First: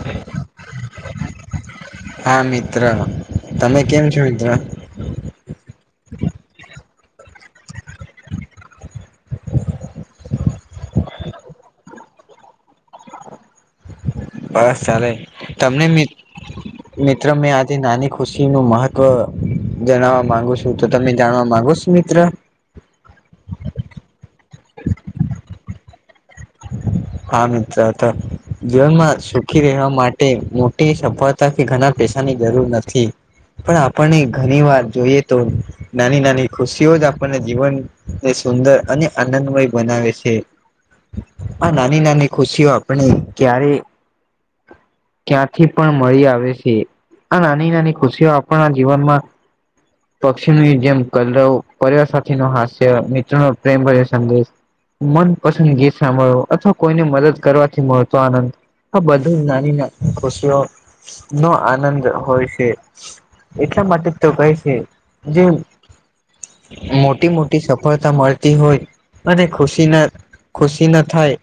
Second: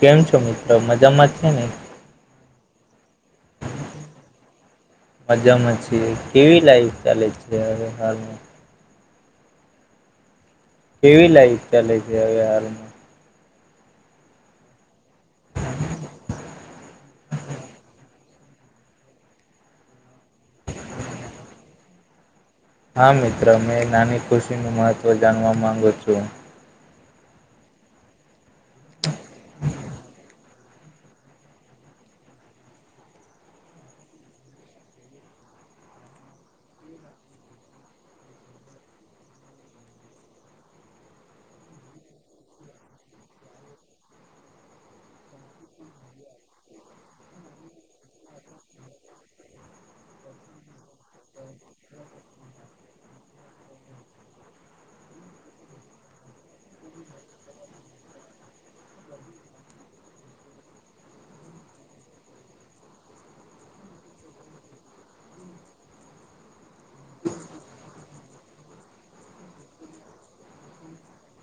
કેમ છો મિત્રો મજામાં છે ને હા મિત્ર, તમે કેમ છો મિત્ર મજામાં છીએ કેવી લાઈક ચાલે છે હવે હાલમાં કેવી લાઈફ ચાલે છે, હવે હાલ બસ ચાલે તમને મિ- મિત્ર મેં આજે નાની ખુશીનું મહત્વ જણાવવા માંગુ છું તો તમે જાણવા માંગુસો મિત્ર હા મિત્ર મેં નાની ખુશીનું મહત્ત્વ જાણવા માંગુ છું. હા મિત્ર તો જીવનમાં સુખી રહેવા માટે સફળતા કે ઘણા પૈસાની જરૂર નથી, પણ આપણને ઘણી વાર જોઈએ તો નાની નાની ખુશીઓ જ આપણને જીવનને સુંદર અને આનંદમય બનાવે છે. આ નાની નાની ખુશીઓ આપણે ક્યારેય ક્યાંથી પણ મળી આવે છે, આ નાની નાની ખુશીઓ આપના જીવનમાં પક્ષીની જેમ કલરવ, પરિવાર સાથેનો હાસ્ય, મિત્રોનો પ્રેમ સંદેશ મનપસંદ ગીત સાંભળો અથવા કોઈને મદદ કરવાથી મળતો આનંદ તો બધું જ નાની નાની ખુશીઓનો આનંદ હોય છે. એટલા માટે તો કહે છે જે મોટી મોટી સફળતા મળતી હોય અને ખુશીના ખુશી ના થાય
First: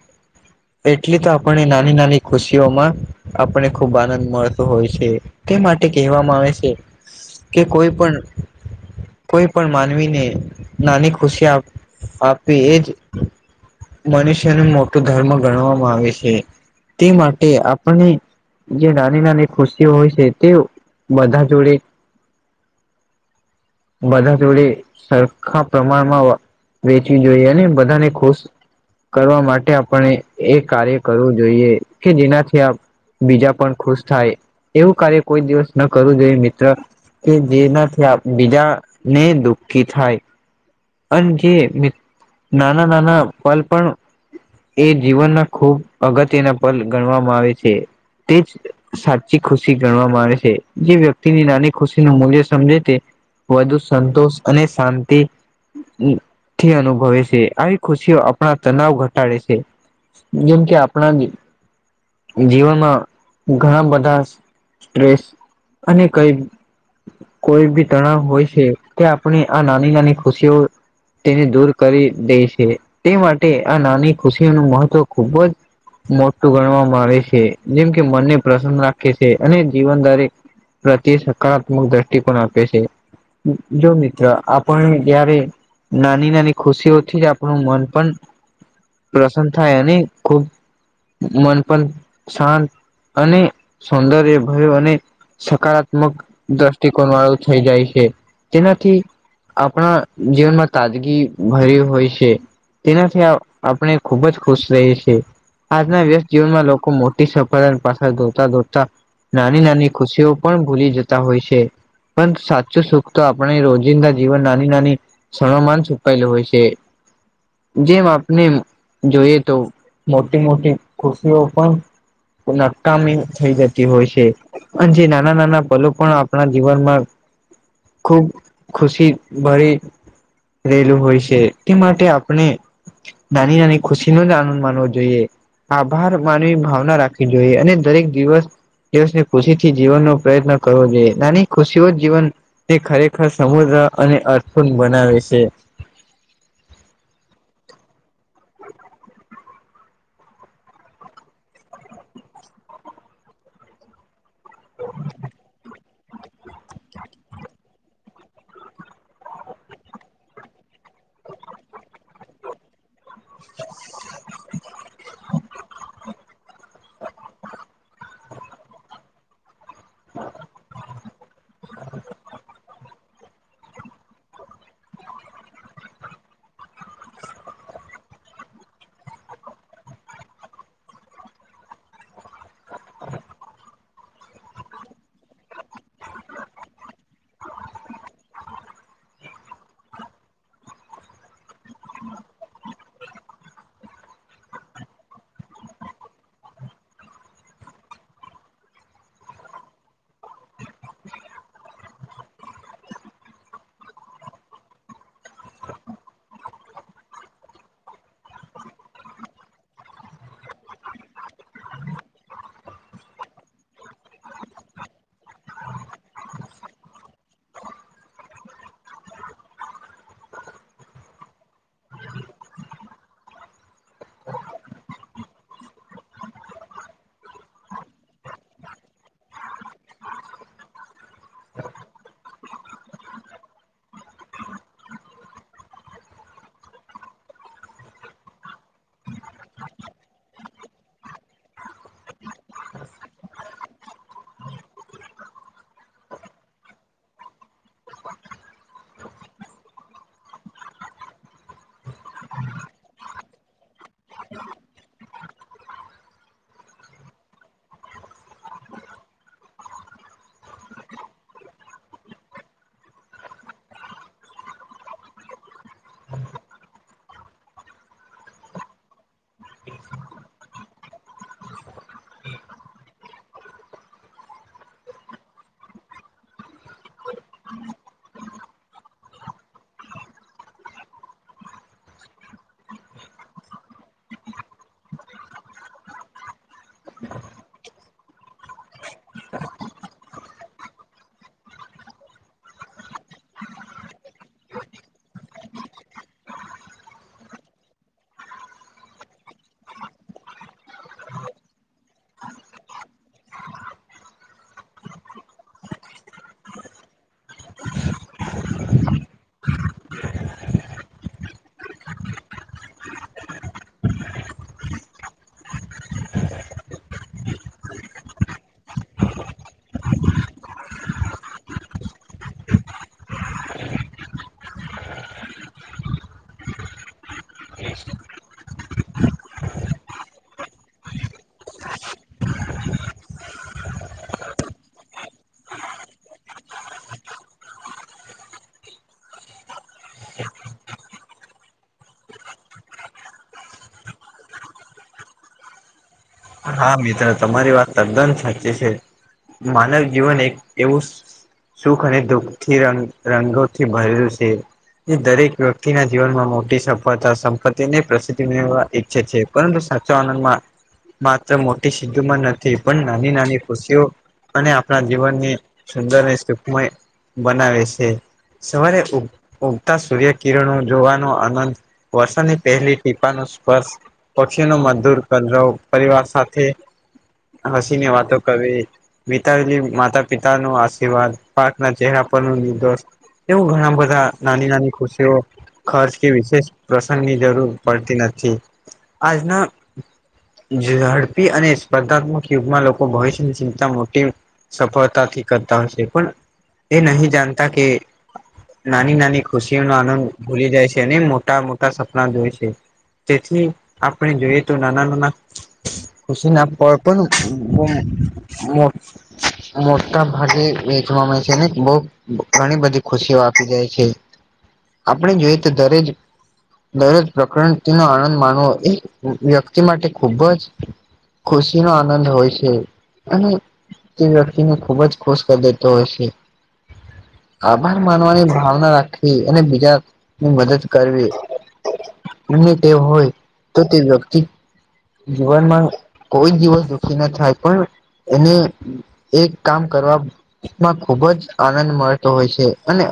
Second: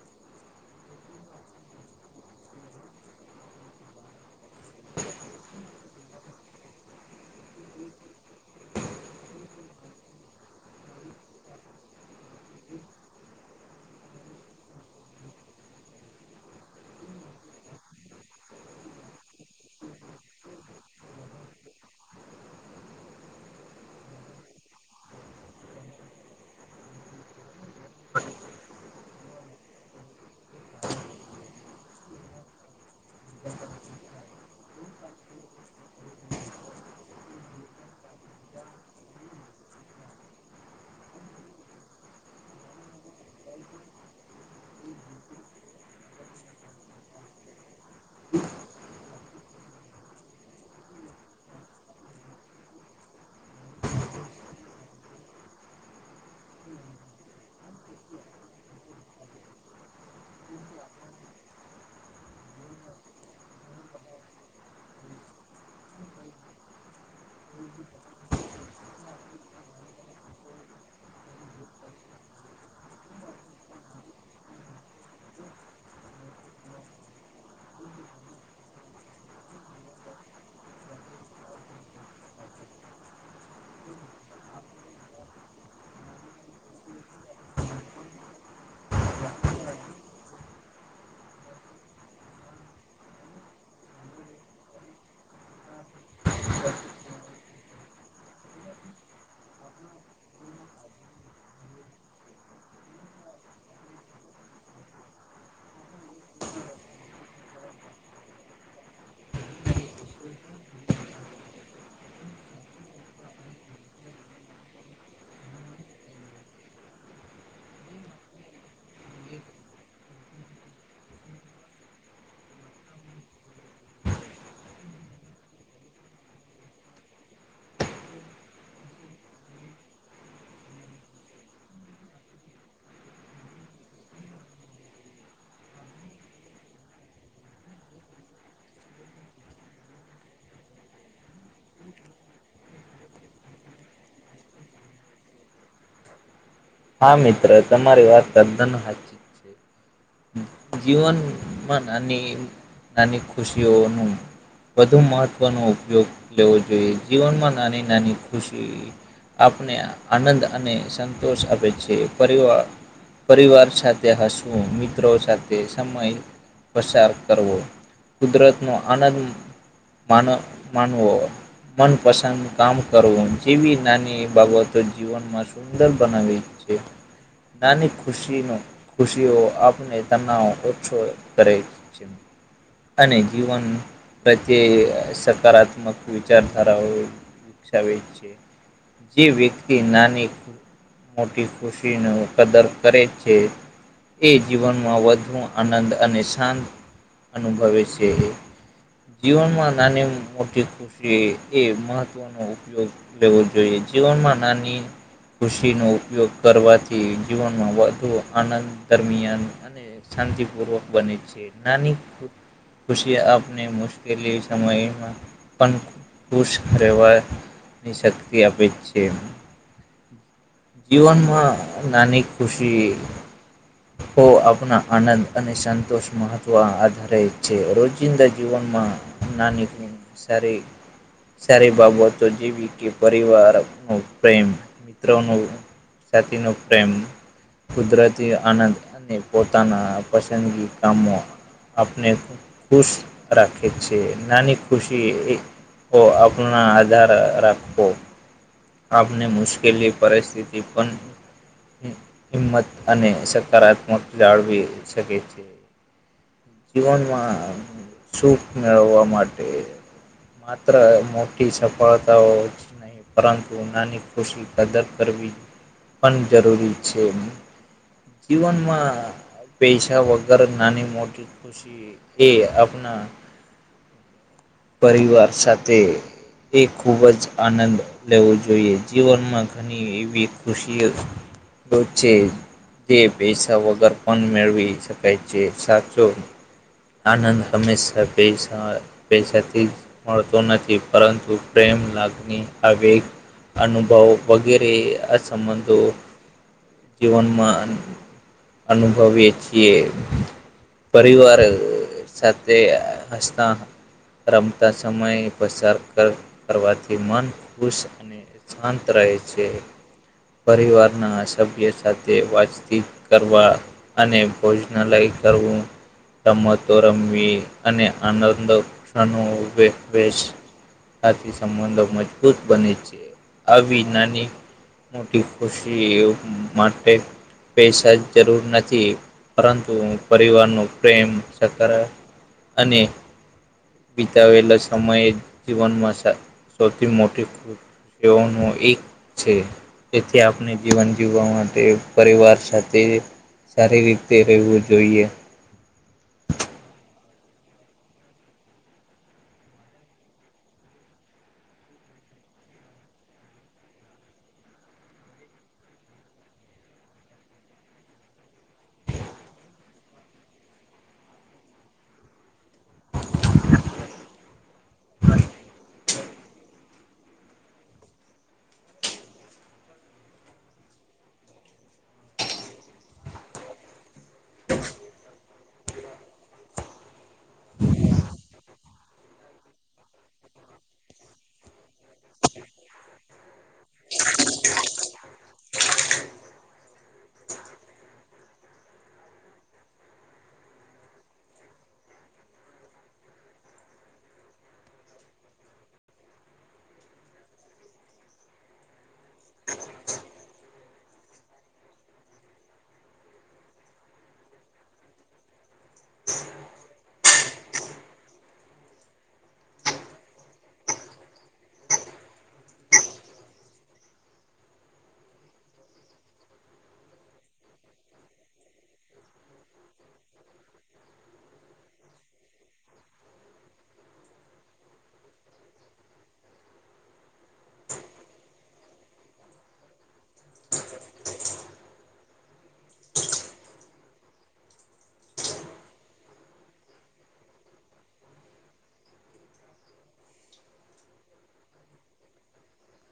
એટલી તો આપણે નાની નાની ખુશીઓમાં આપને ખુબ આનંદ મળતો હોય છે તે માટે કહેવામાં આવે છે. કે કોઈ પણ કોઈ પણ માનવીને નાની ખુશી આપવી એજ મનુષ્યને મોટું ધર્મ ગણવામાં આવે છે તે માટે આપને જે નાની નાની ખુશીઓ હોય છે તે બધા જોડે બધા જોડે સરખા પ્રમાણમાં વેચવી જોઈએ અને બધાને ખુશ કરવા માટે આપણે એ કાર્ય કરવું જોઈએ કે જેનાથી બીજા પણ ખુશ થાય એવું કાર્ય કોઈ દિવસ ન કરવું જોઈએ મિત્ર કે જેના બીજાને દુઃખી થાય. અને જે નાના નાના પલ પણ એ જીવનના ખૂબ અગત્યના પન ગણવામાં આવે છે તે જ સાચી ખુશી ગણવાવામાં આવે છે જે વ્યક્તિની નાની ખુશી નું મૂલ્ય સમજે વધુ સંતોષ અને શાંતિ થી અનુભવે છે આવી ખુશીઓ આપણા તનાવ ઘટાડે છે. જેમ કે આપણા જીવનમાં ઘણા બધા સ્ટ્રેસ અને કઈ કોઈ બી તણાવ હોય છે કે આપણે આ નાની નાની ખુશીઓ તેને દૂર કરી દે છે તે માટે આ નાની ખુશીનું મહત્વ ખૂબ જ મોટું ગણવાવામાં આવે છે જેમ કે મનને પ્રસન્ન રાખે છે અને જીવન દરેક પ્રત્યે સકારાત્મક દ્રષ્ટિકોણ આપે છે જો મિત્ર આપણ જય્યારે નાની નાની ખુશીઓથી જ આપણું મન પણ પ્રસન્ન થાય અને ખુબ મન પણ શાંત અને સૌંદર્ય ભયો અને સકારાત્મક દ્રષ્ટ િકોણ વાળું થઈ જાય છે તેનાથી આપણા જીવનમાં તાજગી ભરી હોય છે. તેનાથી આપણે ખુબ જ ખુશ રહીએ છીએ આજના વ્યસ્ત જીવનમાં લોકો મોટી સફળતા પાછળ ધોતા ધોતા નાની નાની ખુશીઓ પણ ભૂલી જતા હોય છે. પણ સાચું સુખ તો આપણે રોજિંદા જીવન નાની નાની સણમાન છોપાયેલું હોય છે જેમ આપને જોઈએ તો મોટી મોટી ખુશીઓ પણ નકામી થઈ જતી હોય છે અને જે નાના નાના પલો પણ આપણા જીવનમાં ખુબ ખુશી ભરી રહેલું હોય છે તે માટે આપણે નાની નાની ખુશી નો જ આનંદ માનવો જોઈએ આભાર માનવી ભાવના રાખવી જોઈએ અને દરેક દિવસ દિવસને ખુશી થી જીવનનોો પ્રયત્ન કરવો જોઈએ નાની ખુશીઓ જીવન તે ખરેખર સમુદ્ર અને અર્ૂણ બનાવે છે. હા મિત્ર તમારી વાત કર ધન હા જીવનમાં નાની નાની ખુશીઓનું વધુ મહત્વનો ઉપયોગ લેવો જોઈએ જીવનમાં નાની નાની ખુશી આપને આનંદ અને સંતોષ આપે છે પરિવાર પરિવાર સાથે હસવું મિત્રો સાથે સમય પસાર કરવો કુદરત નો આનંદ મા માનવો મનપસંદ કામ કરવું જેવી નાની બાબતો જીવનમાં શ સુંદર બનાવી છે નાની ખુશી ખુશીઓ આપણે ઓછો કરે છે અને જીવન પ્રત્યે સકારાત્મક વિચારધારાઓ વિકશાવ છે. જે વ્યક્તિ નાની મોટી ખુશી ન કદર કરે છે એ જીવન માં વધુ આનંદ અને શાંત અનુભવે છે. જીવનમાં નાની મોટી એ મહત્વનો ઉપયોગ લેવો જોઈએ જીવનમાં નાની ખુશીનો ઉપયોગ કરવાથી જીવનમાં વધુ આનંદ દરમિયાન અને શાંતિપૂર્વક બને છે નાની ખુશી આપણે મુશ્કેલી સમયમાં પણ ખુશ રહેવાની શક્તિ આપે છે. જીવનમાં નાની ખુશી તો આપણા આનંદ અને સંતોષ મહત્વ આધારે છે રોજિંદા જીવનમાં નાની ઘ વિસાર સારી બાબતો જેવી કે પરિવાર ન પ્રેમ મિત્રો ન સાતી નો પ્રેમ કુદરતી આનંદ અને પોતાના પસંદગી કામો આપને ખૂબ ખુશ રાખે છે નાની ખુશી એ કો આપના આધાર રાખો આપને મુશ્કેલી પરિસ્થિતિ પણ હિંમત અને સકારાત્મક જાળવી શકે છે. જીવનમાં સુખ મેળવવા માટે માત્ર મોટી સફળતાઓ પરંતુ નાની ખુશી કદર કરવી પણ જરૂરી છે. જીવનમાં પૈસા વગર નાની મોટી ખુશ. એ આપણા પરિવાર સાથે. એ ખૂબ જ આનંદ લેવો જોઈએ જીવનમાં તો. અને એવી ખુશી હો છે જે. પૈસા વગર પણ મેળવી શકાય છે સાચો. આનંદ હંમેશા પેશા પેશાથી. મળતો નથી પરંતુ પ્રેમ લાગણી આવે. અનુભવ વગેરે આ સંબંધો જીવનમાં. અનુભવી છીએ. પરિવાર સાથે હસતા. રમતા સમય પસાર કરવાથી મન ખુશ અને. શાંત રહે છે પરિવારના સભ્ય સાથે વાતચીત. કરવા અને ભોજનાલય કરવું. રમતો રમવી અને આનંદ આથી સંબંધો મજબૂત બને છે આવી નાની. મોટી ખુશી એ માટે પૈસા જ. જરૂર નથી પરંતુ પરિવાર ન પ્રેમક અને. બિતાવેલા સમયે જીવનમાં સૌથી મોટી ખૂબ તેઓ ન એક છે. જેથી આપણે જીવન જીવવા માટે પરિવાર સાથે. તે સારી રીતે રહેવું જોઈએ. હા મિત્ર તમારી વાત તદ્દન સાચી છે માનવ જીવન એક એવું. સુખ અને દુઃખથી રંગ રંગોથી ભરેયું છે એ દરેક વ્યક્તિના જીવનમાં મોટી સફળતા સંપત્તિને પ્રસિદ્ધિ કરવા. ઈચ્છે છે પરંતુ સાચો આનંદમાં. માત્ર મોટી સીધુમાં નથી પણ નાની નાની ખુશીઓ. અને આપણા જીવનને સુંદર અને સુખમય બનાવે છે. સવારે ઉગતા સૂર્ય કિરણો જોવાનો આનંદ. વર્ષની પહેલી ટીપા ન સ્પર્શ પછી ન મધુર કર પરિવાર સાથે હસીને વાતો કરવી. વિતાયેલી માતા પિતા ન આશીર્વાદ પાક ના ચહેરા પર ન નિર્દોષ એવું ગજામ બજા નાની નાની ખુશીઓ. ખર્ચ કે વિશેષ પ્રસંગની જરૂર પડતી નથી આજના. ઝડપી અને સ્પર્ધાત્મક યુગમાં લોકો ભવિષ્યની ચિંતા મોટી. સફળતાથી કરતા હશે પણ એ નહી જાણતા કે. નાની નાની ખુશીઓનો આનંદ ભૂલી જાય છે અને મોટા મોટા સપના જોય છે. તેથી આપણે જોઈએ તો નાના નાના. ખુશી ના કો પણ. મોરતા ભાગી એકમાં છેને બહુ ઘણી બધી ખુશીઓ આપી જાય છે આપણે જોઈએ તો દરેક. દરેજ પ્રકૃતિ નો આનંદ માનવો એક વ્યક્તિ માટે. ખુબ જ ખુશી નો આનંદ હોય છે અને તે વ્યક્તિને ખુબ જ ખુશ કરી દેતો હોય છે. આર માનવાને ભાવના રાખી અનેને બીજા. ની મદદ કરવી અને તે હોય તો તે વ્યક્તિ. જીવનમાં કોઈ દીવસ દુખી ના થાય પણ એને. એ કામ કરવામાં ખુબ જ આનંદ મળતો હોય છે અને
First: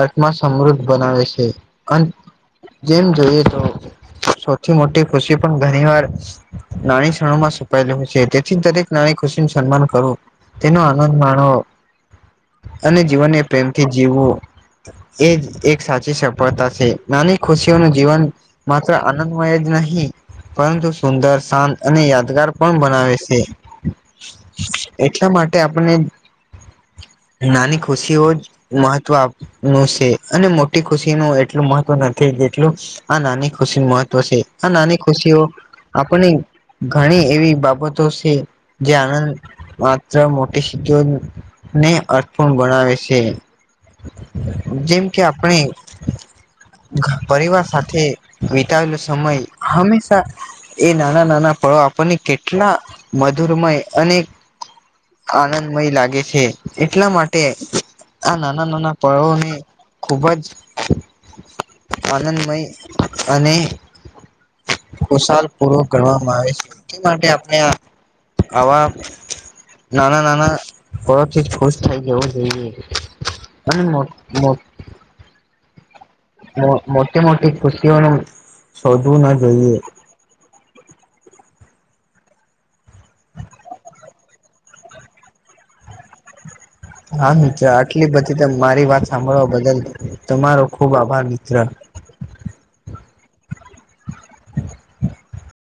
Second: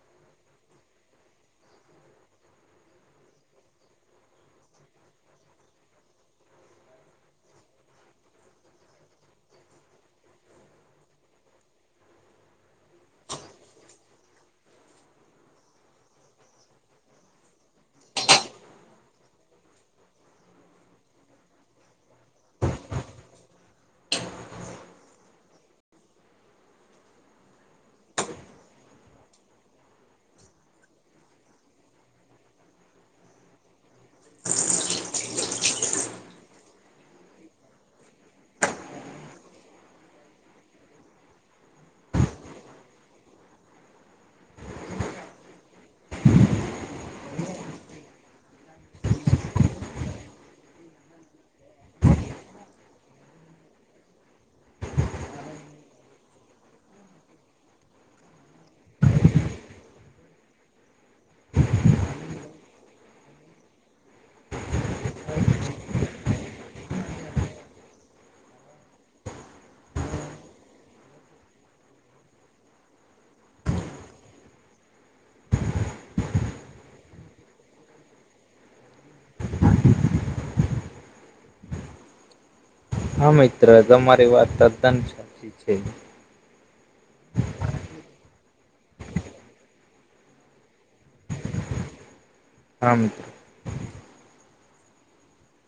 આત્મા સમૃદ્ધ બનાવે છે. જેમ જોઈએ તો સૌથી મોટી ખુશી પણ ઘણી વાર- નાની ક્ષણો માં છોપાયેલી હોય છે તેથી દરેક નાની ખુશી ન સન્માન કરવું- તેનો આનંદ માણો અને જીવનને પ્રેમથી જીવવું- એજ એક સાચી સફળતા છે નાની ખુશીઓનું જીવન- માત્ર આનંદમય જ નહી પરંતુ- સુંદર શાંત અને યાદગાર પણ બનાવે છે. એટલા માટે આપને નાની ખુશીઓ- મહત્વ આપનું છે અને મોટી ખુશી નુ એટલું મહત્વ નથી જેટલું- હ નાની ખુશી મહત્વ છે હ નાની ખુશીઓ- આપને ઘણી એવી બાબતો છે જે આનંદ- માત્ર મોટી સીધોને અર્થપૂર્ણ બનાવે છે. જેમ કે આપણે- પરિવાર સાથે વિતાવેલો સમય હંમેશા- એ નાના નાના ફળો આપણને કેટલા મધુરમય અને- આનંદમય લાગે છે એટલા માટે આ નાના નાના પળોને- ખૂબ જ- આનંદમય અને ખુશાલ- કરવામાં આવે છે એ માટે આપણે આવા- નાના નાના પત્ળ ખુશ થઈ જવો જોઈએ- અને મો મોટ- મોટી મોટી ખુશી ઓને શોધવું ના જોઈએ- હા મિત્ર તમારી વાત તદ્દન સાચી છે. હા મિત્ર આટલી બધી તો મારી વાત સાંભળવા બદલ તમારો ખુબ આભાર મિત્ર- હમ